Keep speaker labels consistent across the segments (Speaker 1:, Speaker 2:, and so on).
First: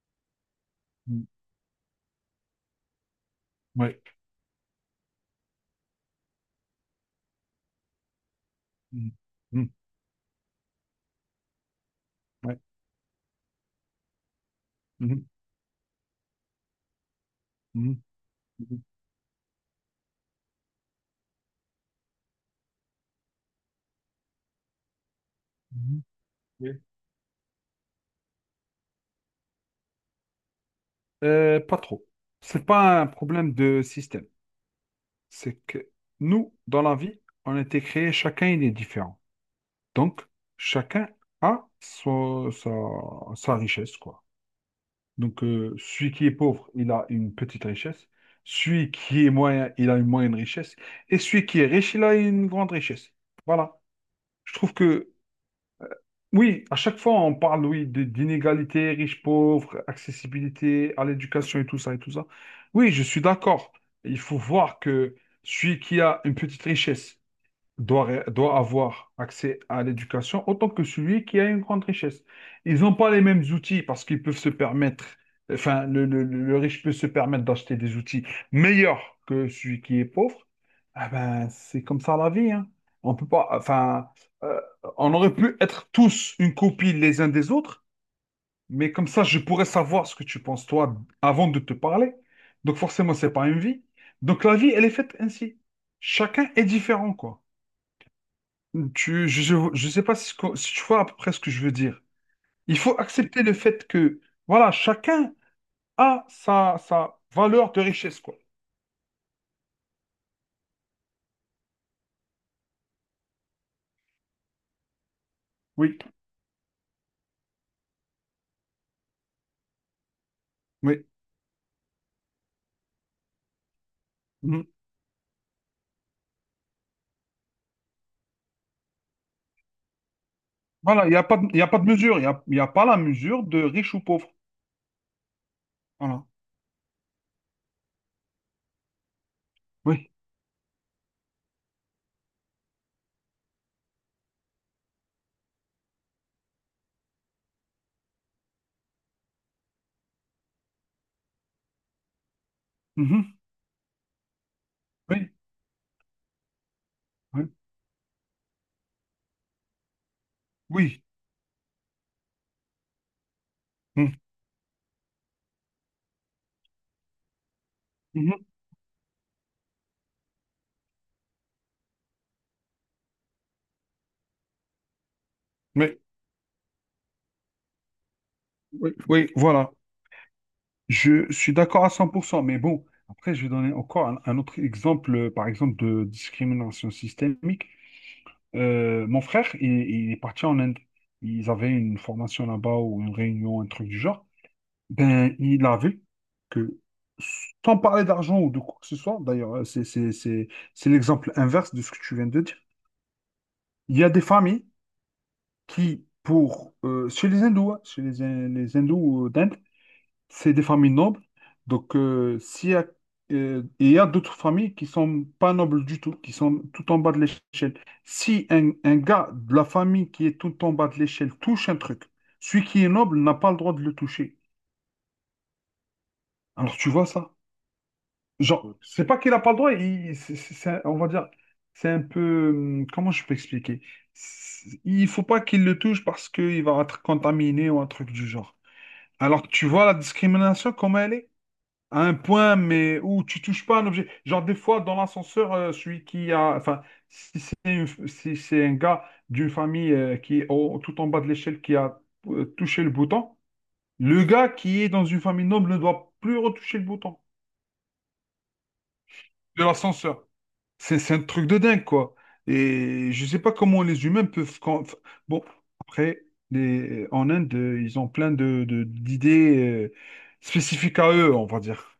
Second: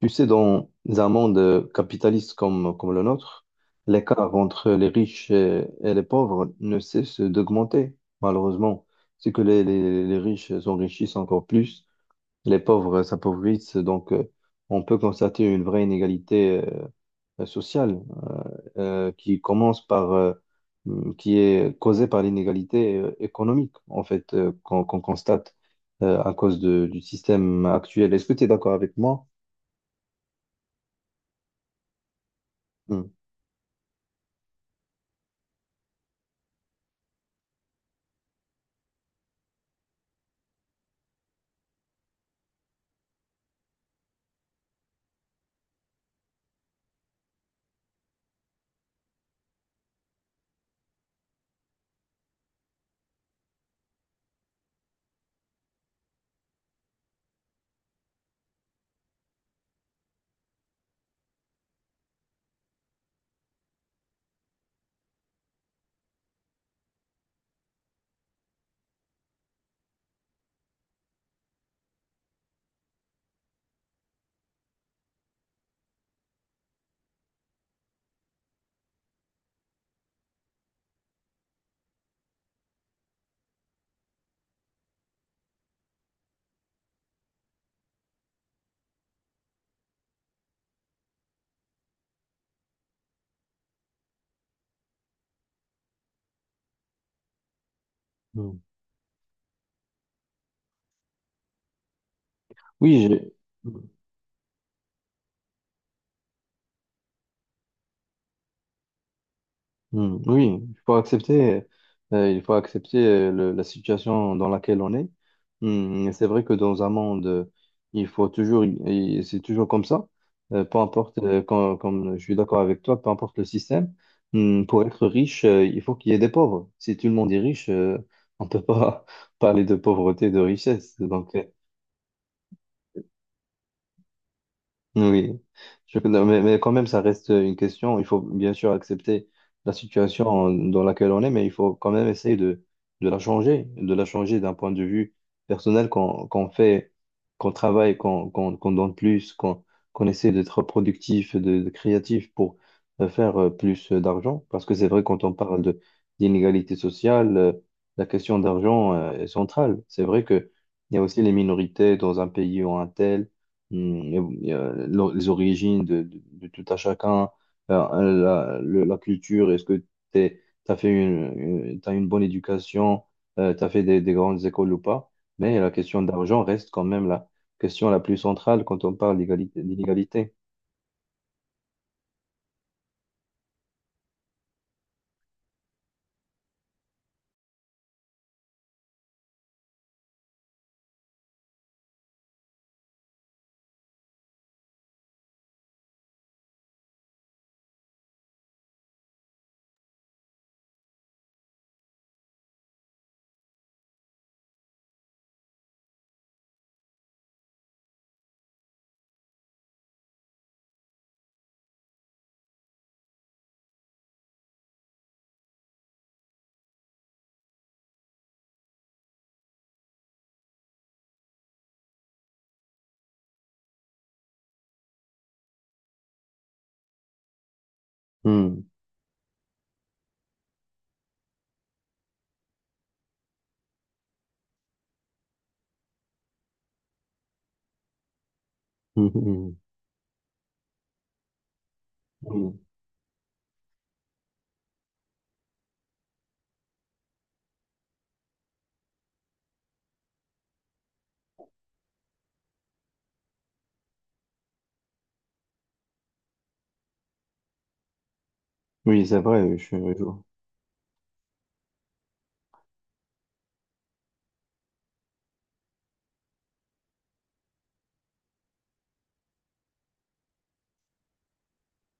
Speaker 1: Tu sais, dans un
Speaker 2: Mm.
Speaker 1: monde capitaliste comme le nôtre,
Speaker 2: Ouais.
Speaker 1: l'écart entre les riches et les pauvres ne cesse d'augmenter, malheureusement.
Speaker 2: Mm.
Speaker 1: C'est que
Speaker 2: Mm.
Speaker 1: les riches s'enrichissent encore plus,
Speaker 2: Ouais.
Speaker 1: les pauvres s'appauvrissent, donc on peut
Speaker 2: Mhm.
Speaker 1: constater une vraie inégalité sociale
Speaker 2: Mhm. Mhm.
Speaker 1: qui commence qui est causée par l'inégalité économique, en fait, qu'on constate
Speaker 2: Mhm.
Speaker 1: à cause
Speaker 2: Yeah.
Speaker 1: du système actuel. Est-ce que tu es d'accord avec moi?
Speaker 2: Pas trop. C'est pas un problème de système. C'est que nous, dans la vie, on a été créés, chacun il est différent. Donc, chacun a sa richesse, quoi. Donc, celui qui est pauvre, il a une petite richesse. Celui qui est moyen, il a une moyenne richesse. Et celui qui est riche, il a une grande richesse. Voilà. Je trouve que Oui, à chaque fois, on parle, oui, d'inégalité, riches-pauvres, accessibilité à l'éducation et tout ça et tout ça. Oui, je suis d'accord. Il faut voir que celui qui a une petite richesse, doit avoir accès à l'éducation autant que celui qui a une grande richesse. Ils n'ont pas les mêmes outils parce qu'ils peuvent se permettre, enfin, le riche peut se permettre d'acheter des outils meilleurs que celui qui est pauvre. Ah ben, c'est comme ça la vie, hein. On peut pas, enfin, euh, on aurait pu être tous une copie les uns des autres, mais comme ça, je pourrais savoir ce que tu penses, toi, avant de te parler. Donc forcément, c'est pas une vie. Donc la vie, elle est faite ainsi. Chacun est différent, quoi.
Speaker 1: Hmm.
Speaker 2: Je ne sais pas si, ce que- si tu vois à peu près ce que je veux dire. Il faut
Speaker 1: Oui, j'ai-
Speaker 2: accepter le
Speaker 1: Hmm,
Speaker 2: fait que, voilà, chacun a sa valeur de richesse, quoi.
Speaker 1: hmm, oui, il faut accepter la situation dans laquelle on est.
Speaker 2: Oui,
Speaker 1: Et c'est vrai que dans un monde, il faut toujours, et c'est toujours comme ça. Peu
Speaker 2: oui.
Speaker 1: importe, comme je suis d'accord avec toi, peu importe le système,
Speaker 2: Mm.
Speaker 1: pour être riche, il faut qu'il y ait des pauvres. Si tout le monde est riche, on ne peut pas parler de pauvreté, de richesse.
Speaker 2: Voilà, il n'y a
Speaker 1: Donc,
Speaker 2: pas de, il y a pas de mesure. Il n'y a, il y a pas la mesure de riche ou pauvre.
Speaker 1: oui. Non,
Speaker 2: Voilà.
Speaker 1: mais, quand même, ça reste une question. Il faut bien sûr accepter la
Speaker 2: Oui.
Speaker 1: situation dans laquelle on est, mais il faut quand même essayer de, de la changer d'un point de vue personnel, qu'on fait, qu'on travaille, qu'on donne plus, qu'on essaie d'être productif, de créatif pour faire
Speaker 2: Mhm.
Speaker 1: plus d'argent. Parce que c'est vrai, quand
Speaker 2: Oui.
Speaker 1: on parle de d'inégalité sociale,
Speaker 2: Oui.
Speaker 1: la question d'argent est centrale. C'est vrai que il y a
Speaker 2: Oui.
Speaker 1: aussi les minorités dans un pays ou un tel.
Speaker 2: Mm.
Speaker 1: Mm, et, les origines de, de tout à chacun,
Speaker 2: Mhm.
Speaker 1: la culture, est-ce que tu as fait t'as une bonne éducation, tu as fait des grandes écoles ou pas, mais la
Speaker 2: Oui.
Speaker 1: question d'argent reste quand même la question la plus centrale quand on
Speaker 2: Oui.
Speaker 1: parle
Speaker 2: Oui.
Speaker 1: d'égalité,
Speaker 2: Voilà.
Speaker 1: d'inégalité.
Speaker 2: Je suis d'accord à 100%. Mais bon, après, je vais donner encore un autre exemple, par exemple, de discrimination systémique. Mon frère, il est parti en Inde. Ils avaient une formation là-bas ou une réunion, un truc du genre. Ben, il a vu que, sans parler d'argent ou de quoi que ce soit, d'ailleurs, c'est l'exemple inverse de ce que tu viens de dire. Il y a des familles chez les hindous, hein, chez les hindous d'Inde, c'est des familles nobles. Donc, il y a d'autres familles qui sont pas nobles du tout, qui sont tout en bas de l'échelle. Si un gars de la famille qui est tout en bas de l'échelle touche un truc, celui qui est noble n'a pas le droit de le toucher. Alors, tu vois ça?
Speaker 1: Mm,
Speaker 2: Genre, c'est pas qu'il n'a pas le droit, on va dire, c'est un peu. Comment je peux expliquer? Il faut pas qu'il le touche parce qu'il va être contaminé ou un truc du genre.
Speaker 1: mm, mm,
Speaker 2: Alors,
Speaker 1: mm.
Speaker 2: tu vois la discrimination, comment elle est? À un point, mais où tu touches pas un objet. Genre, des fois, dans l'ascenseur, celui qui a. Enfin, si c'est un gars d'une famille, qui est tout en bas de l'échelle qui a touché le bouton, le gars qui est dans une famille noble ne doit plus retoucher le bouton
Speaker 1: Oui, c'est vrai,
Speaker 2: de
Speaker 1: je, je-
Speaker 2: l'ascenseur. C'est un truc de dingue, quoi. Et je sais pas comment les humains peuvent. Bon, après, en Inde, ils ont plein d'idées, spécifiques à eux, on va dire.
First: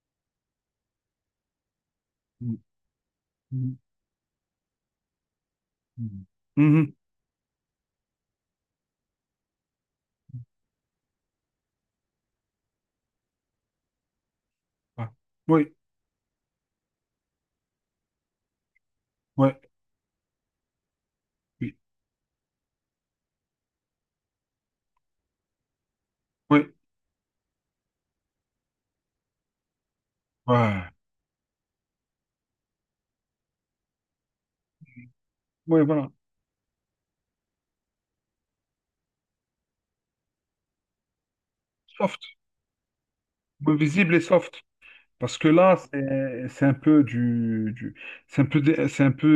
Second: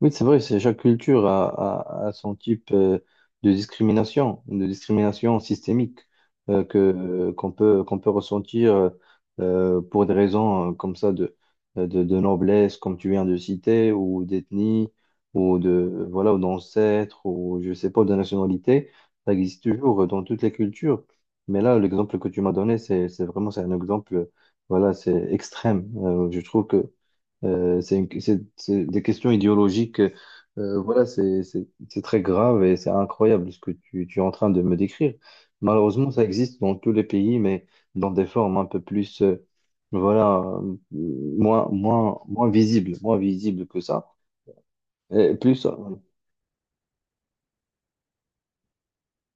Speaker 1: Oui, c'est vrai, c'est chaque culture a, a son
Speaker 2: Mm,
Speaker 1: type
Speaker 2: mm,
Speaker 1: de discrimination systémique
Speaker 2: mm.
Speaker 1: que
Speaker 2: Mhm.
Speaker 1: qu'on peut ressentir pour des raisons comme ça de noblesse, comme tu viens de citer, ou d'ethnie,
Speaker 2: Ouais.
Speaker 1: ou
Speaker 2: Oui,
Speaker 1: de voilà, ou d'ancêtre, ou je sais pas, de nationalité. Ça
Speaker 2: ouais,
Speaker 1: existe toujours dans toutes les cultures. Mais
Speaker 2: oui,
Speaker 1: là, l'exemple que tu m'as donné, c'est vraiment c'est un exemple, voilà, c'est extrême. Je trouve
Speaker 2: oui,
Speaker 1: que c'est des questions idéologiques.
Speaker 2: ouais.
Speaker 1: Voilà, c'est très grave et c'est incroyable ce que tu es en train de me décrire.
Speaker 2: Oui,
Speaker 1: Malheureusement,
Speaker 2: voilà.
Speaker 1: ça existe dans tous les pays, mais dans des formes un peu plus, voilà,
Speaker 2: Soft.
Speaker 1: moins visibles
Speaker 2: Oui,
Speaker 1: que ça.
Speaker 2: visible et soft.
Speaker 1: Et
Speaker 2: Parce que
Speaker 1: plus,
Speaker 2: là, c'est un peu c'est un peu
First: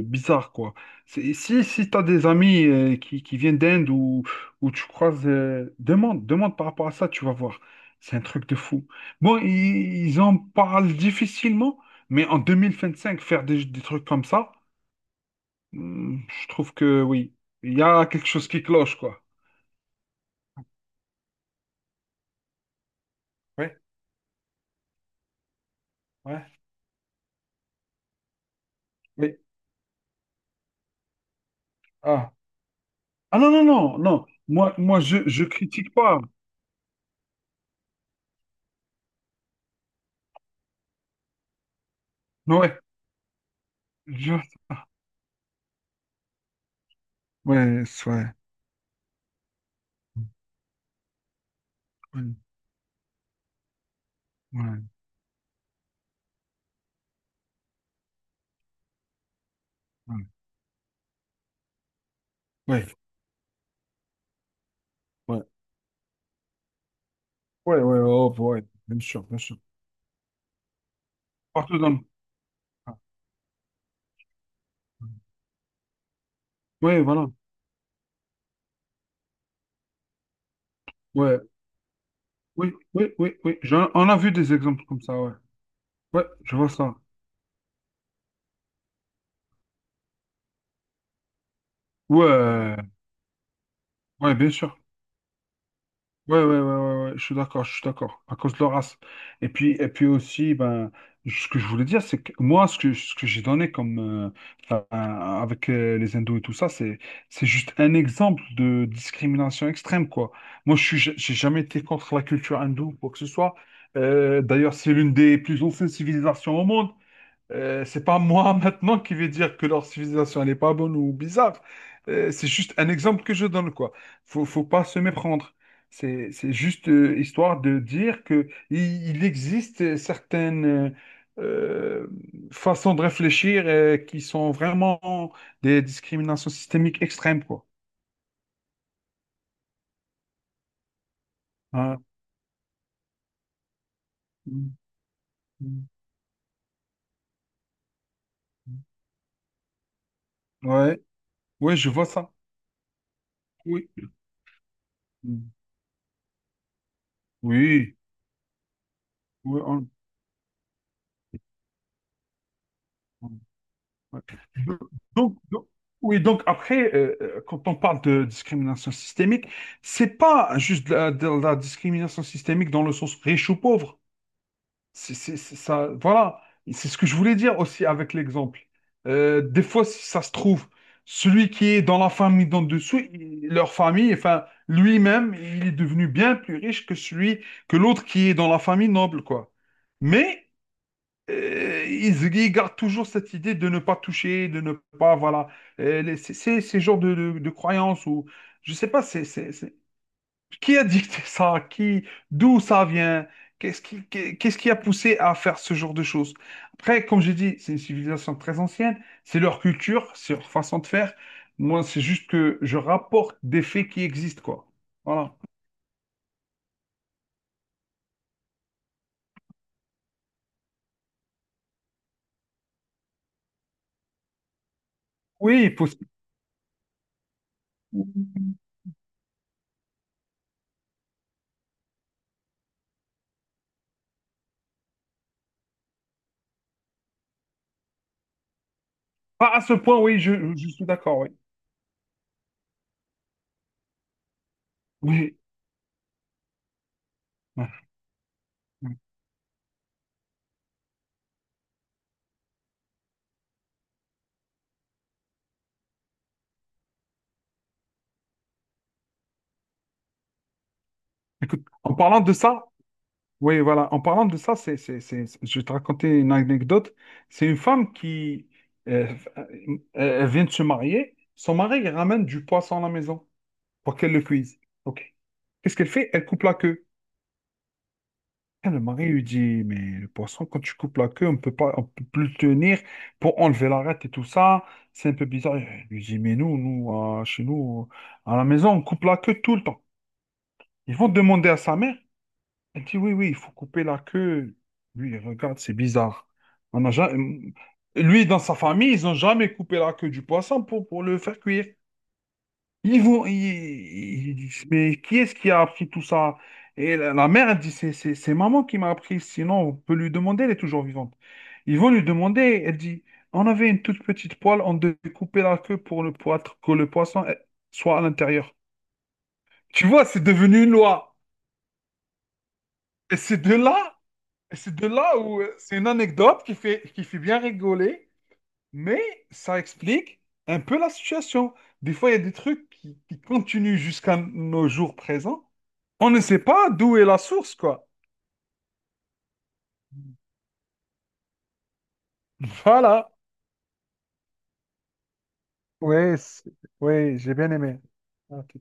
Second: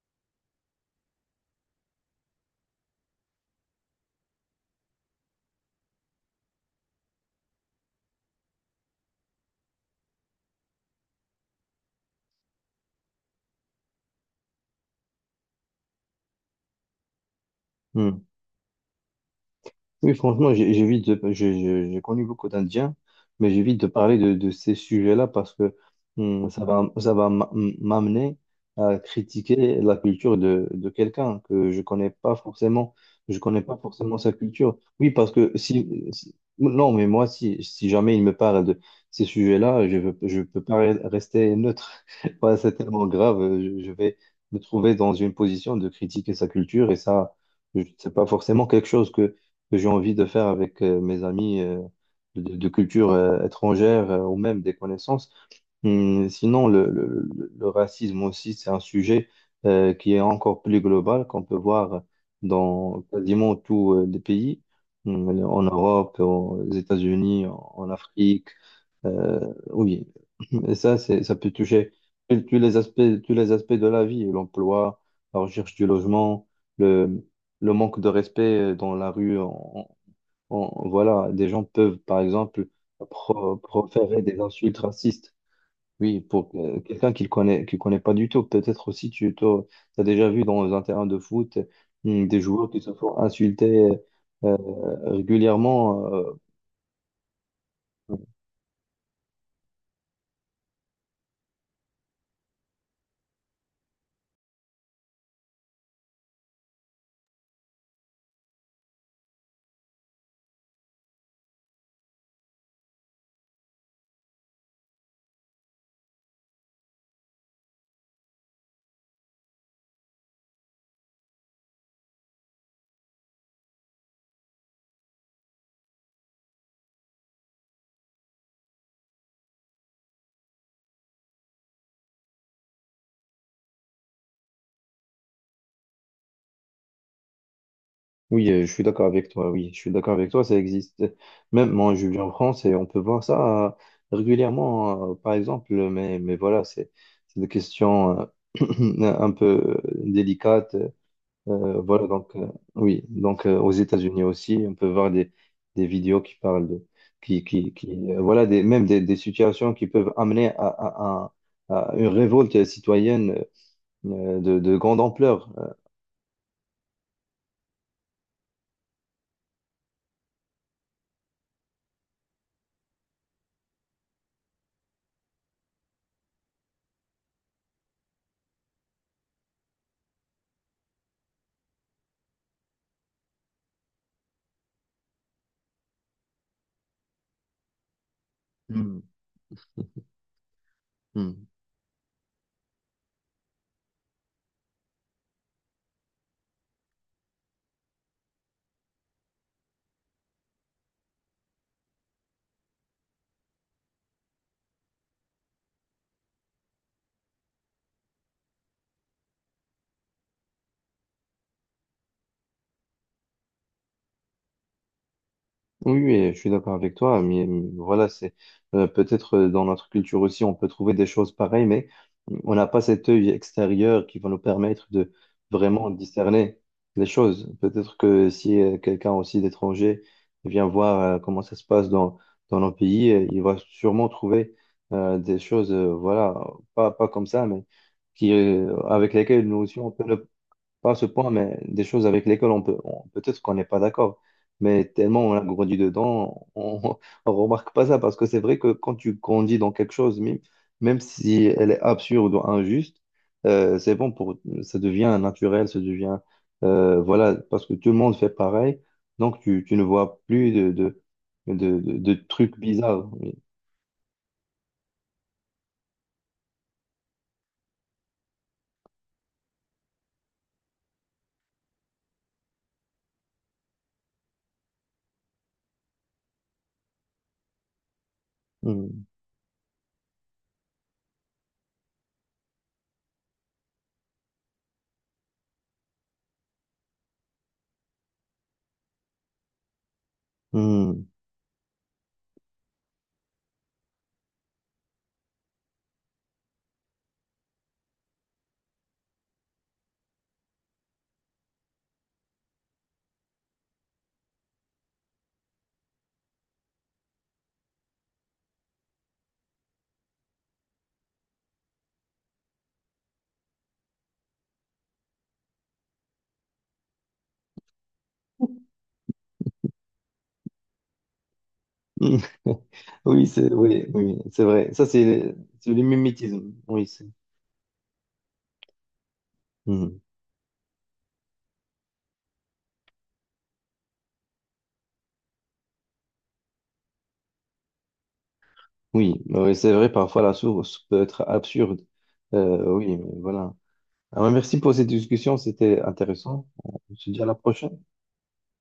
Speaker 2: bizarre, quoi. Si tu as des amis, qui viennent d'Inde ou, tu croises, demande par rapport à ça, tu vas voir. C'est un truc de fou. Bon, ils en parlent difficilement, mais en 2025, faire des trucs comme ça, je trouve que oui, il y a
Speaker 1: hmm.
Speaker 2: quelque chose qui cloche, quoi.
Speaker 1: Oui, franchement, j'évite j'ai connu beaucoup d'Indiens, mais
Speaker 2: Oui,
Speaker 1: j'évite de parler de ces sujets-là parce que
Speaker 2: ouais.
Speaker 1: ça va m'amener à
Speaker 2: Mais,
Speaker 1: critiquer la culture de quelqu'un que je connais
Speaker 2: ah.
Speaker 1: pas forcément.
Speaker 2: Ah
Speaker 1: Je
Speaker 2: non,
Speaker 1: connais
Speaker 2: non,
Speaker 1: pas
Speaker 2: non,
Speaker 1: forcément
Speaker 2: non.
Speaker 1: sa
Speaker 2: Moi,
Speaker 1: culture.
Speaker 2: moi
Speaker 1: Oui,
Speaker 2: je,
Speaker 1: parce
Speaker 2: je
Speaker 1: que
Speaker 2: critique pas.
Speaker 1: non, mais moi, si jamais il me parle de ces sujets-là, je peux pas rester neutre.
Speaker 2: Mais
Speaker 1: Voilà, c'est
Speaker 2: ouais,
Speaker 1: tellement grave. Je vais
Speaker 2: je...
Speaker 1: me trouver dans une position de critiquer sa culture et ça,
Speaker 2: ouais,
Speaker 1: c'est pas
Speaker 2: ouais,
Speaker 1: forcément quelque chose que j'ai envie de faire avec mes amis de culture étrangère ou même des connaissances. Sinon, le racisme aussi, c'est un sujet qui est encore plus global, qu'on peut voir
Speaker 2: ouais, ouais,
Speaker 1: dans quasiment tous les pays. En Europe, aux États-Unis,
Speaker 2: ouais, ouais,
Speaker 1: en
Speaker 2: ouais, ouais, ouais, oh,
Speaker 1: Afrique.
Speaker 2: ouais, bien sûr, bien sûr.
Speaker 1: Oui, et ça, ça peut
Speaker 2: Partout dans
Speaker 1: toucher
Speaker 2: le...
Speaker 1: tous tous les
Speaker 2: ah,
Speaker 1: aspects, tous les aspects de la vie, l'emploi,
Speaker 2: ouais,
Speaker 1: la recherche du logement,
Speaker 2: ouais,
Speaker 1: le,
Speaker 2: voilà.
Speaker 1: le manque de respect dans la rue. Voilà,
Speaker 2: Ouais,
Speaker 1: des gens peuvent, par exemple,
Speaker 2: oui, oui, oui, oui. On a
Speaker 1: proférer
Speaker 2: vu
Speaker 1: des
Speaker 2: des
Speaker 1: insultes
Speaker 2: exemples comme ça, ouais.
Speaker 1: racistes, oui,
Speaker 2: Ouais,
Speaker 1: pour
Speaker 2: je vois ça.
Speaker 1: quelqu'un qui connaît pas du tout. Peut-être aussi tu as déjà vu dans un terrain de foot, des joueurs qui
Speaker 2: Ouais,
Speaker 1: se font insulter
Speaker 2: ouais, bien
Speaker 1: euh,
Speaker 2: sûr.
Speaker 1: régulièrement.
Speaker 2: Ouais, ouais, ouais, ouais, ouais, je suis d'accord, à cause de leur race. Et puis aussi, ben, ce que je voulais dire, c'est que moi, ce que j'ai donné comme, enfin, avec les hindous et tout ça, c'est juste un exemple de discrimination extrême, quoi. Moi, j'ai jamais été contre la culture hindoue, quoi que ce soit. D'ailleurs, c'est l'une des plus anciennes civilisations au monde. C'est pas moi maintenant qui vais dire que leur civilisation elle est pas bonne ou bizarre. C'est juste un exemple que je donne quoi. Faut pas se méprendre. C'est juste, histoire de dire que il existe certaines euh, façons de réfléchir, qui sont vraiment des discriminations systémiques extrêmes quoi.
Speaker 1: Oui, je suis d'accord avec toi, oui, je suis d'accord avec toi, ça existe. Même moi,
Speaker 2: Hein.
Speaker 1: je vis en France et on peut voir ça
Speaker 2: Mm,
Speaker 1: régulièrement, par exemple,
Speaker 2: mm,
Speaker 1: mais, voilà, c'est des questions
Speaker 2: mm.
Speaker 1: un peu délicates.
Speaker 2: Ouais, ouais, je vois
Speaker 1: Voilà,
Speaker 2: ça.
Speaker 1: donc, oui. Donc aux
Speaker 2: Oui.
Speaker 1: États-Unis aussi, on peut voir
Speaker 2: Mm.
Speaker 1: des vidéos qui parlent
Speaker 2: Oui,
Speaker 1: qui voilà, des situations qui
Speaker 2: oui.
Speaker 1: peuvent amener à une révolte
Speaker 2: on-
Speaker 1: citoyenne
Speaker 2: Ouais.
Speaker 1: de
Speaker 2: Do-
Speaker 1: grande
Speaker 2: Donc,
Speaker 1: ampleur.
Speaker 2: donc- oui, donc après, quand on parle de discrimination systémique, c'est pas juste de la discrimination systémique dans le sens riche ou pauvre. C'est ça, voilà. C'est ce que je voulais dire aussi avec l'exemple. Des fois, si ça se trouve, celui qui est dans la famille d'en dessous, leur famille, enfin, lui-même, il est devenu bien plus riche que que l'autre qui est dans la famille
Speaker 1: Euh,
Speaker 2: noble, quoi. Mais
Speaker 1: Mm.
Speaker 2: ils gardent toujours cette idée de ne pas toucher, de ne pas, voilà. C'est ces genres de croyances ou je sais pas, qui a dicté ça, d'où ça vient, qu'est-ce qui a poussé à faire ce genre de choses. Après, comme j'ai dit, c'est une civilisation très ancienne, c'est leur culture, c'est leur façon de faire. Moi, c'est juste que je rapporte des faits qui existent, quoi. Voilà.
Speaker 1: Oui, oui, je suis d'accord avec toi, mais voilà, c'est peut-être dans notre culture aussi, on peut trouver des choses pareilles, mais mmh, on n'a pas cet œil extérieur qui va nous permettre de
Speaker 2: Oui,
Speaker 1: vraiment
Speaker 2: possible.
Speaker 1: discerner les choses. Peut-être que si quelqu'un aussi d'étranger vient voir comment ça se passe dans nos pays, il va sûrement trouver des choses, voilà, pas comme ça, mais qui, avec lesquelles
Speaker 2: Pas
Speaker 1: nous
Speaker 2: à ce
Speaker 1: aussi, on
Speaker 2: point,
Speaker 1: peut ne
Speaker 2: oui, je suis
Speaker 1: pas à ce
Speaker 2: d'accord, oui.
Speaker 1: point, mais des choses avec lesquelles on peut, peut-être qu'on n'est pas d'accord, mais tellement on
Speaker 2: Oui.
Speaker 1: a grandi dedans, on, on remarque
Speaker 2: Ouais.
Speaker 1: pas ça parce que c'est vrai que quand
Speaker 2: Ouais.
Speaker 1: tu grandis dans quelque chose, même si elle est absurde ou injuste, c'est bon pour, ça devient naturel, ça devient, voilà, parce que tout le monde fait pareil, donc tu ne vois plus
Speaker 2: Écoute, en
Speaker 1: de
Speaker 2: parlant de
Speaker 1: trucs
Speaker 2: ça,
Speaker 1: bizarres. Oui.
Speaker 2: oui, voilà. En parlant de ça, je vais te raconter une anecdote. C'est une femme qui euh, elle vient de se marier. Son mari il ramène du poisson à la maison pour qu'elle le cuise. OK. Qu'est-ce qu'elle fait? Elle coupe la queue. Et le
Speaker 1: Hmm.
Speaker 2: mari lui dit, mais le poisson, quand tu coupes la queue, on peut pas, on peut plus le tenir pour enlever l'arête et tout ça. C'est un peu bizarre. Elle lui dit, mais nous, nous, chez nous, à la maison, on coupe la queue tout le temps. Ils
Speaker 1: Hmm.
Speaker 2: vont demander à sa mère. Elle dit, oui, oui, il faut couper la queue. Lui, il regarde, c'est bizarre. On n'a jamais... Lui, dans sa famille, ils n'ont jamais coupé la queue du poisson pour le faire cuire. Ils vont, ils- ils disent, mais qui est-ce qui a appris tout ça? Et la mère, elle dit, c'est maman qui m'a appris, sinon on peut lui demander, elle est toujours vivante. Ils vont lui demander, elle dit, on avait une toute petite poêle, on devait couper la queue pour que le poisson soit à l'intérieur. Tu vois, c'est devenu une loi.
Speaker 1: Hmm.
Speaker 2: Et
Speaker 1: Oui,
Speaker 2: c'est
Speaker 1: c'est
Speaker 2: de
Speaker 1: oui,
Speaker 2: là
Speaker 1: oui, c'est
Speaker 2: Et
Speaker 1: vrai.
Speaker 2: C'est
Speaker 1: Ça,
Speaker 2: de là
Speaker 1: c'est
Speaker 2: où
Speaker 1: c'est
Speaker 2: c'est
Speaker 1: le
Speaker 2: une anecdote
Speaker 1: mimétisme.
Speaker 2: qui fait,
Speaker 1: Oui,
Speaker 2: qui
Speaker 1: c'est.
Speaker 2: fait bien rigoler, mais ça
Speaker 1: Mmh.
Speaker 2: explique un peu la situation. Des fois, il y a des trucs qui continuent jusqu'à nos jours présents. On ne sait pas d'où est la source, quoi.
Speaker 1: Oui, oui, c'est vrai, parfois la source peut être absurde. Oui,
Speaker 2: Voilà.
Speaker 1: mais voilà. Alors, merci pour cette discussion, c'était
Speaker 2: Oui,
Speaker 1: intéressant. On se
Speaker 2: oui,
Speaker 1: dit à
Speaker 2: j'ai
Speaker 1: la
Speaker 2: bien
Speaker 1: prochaine.
Speaker 2: aimé. Ah, tout.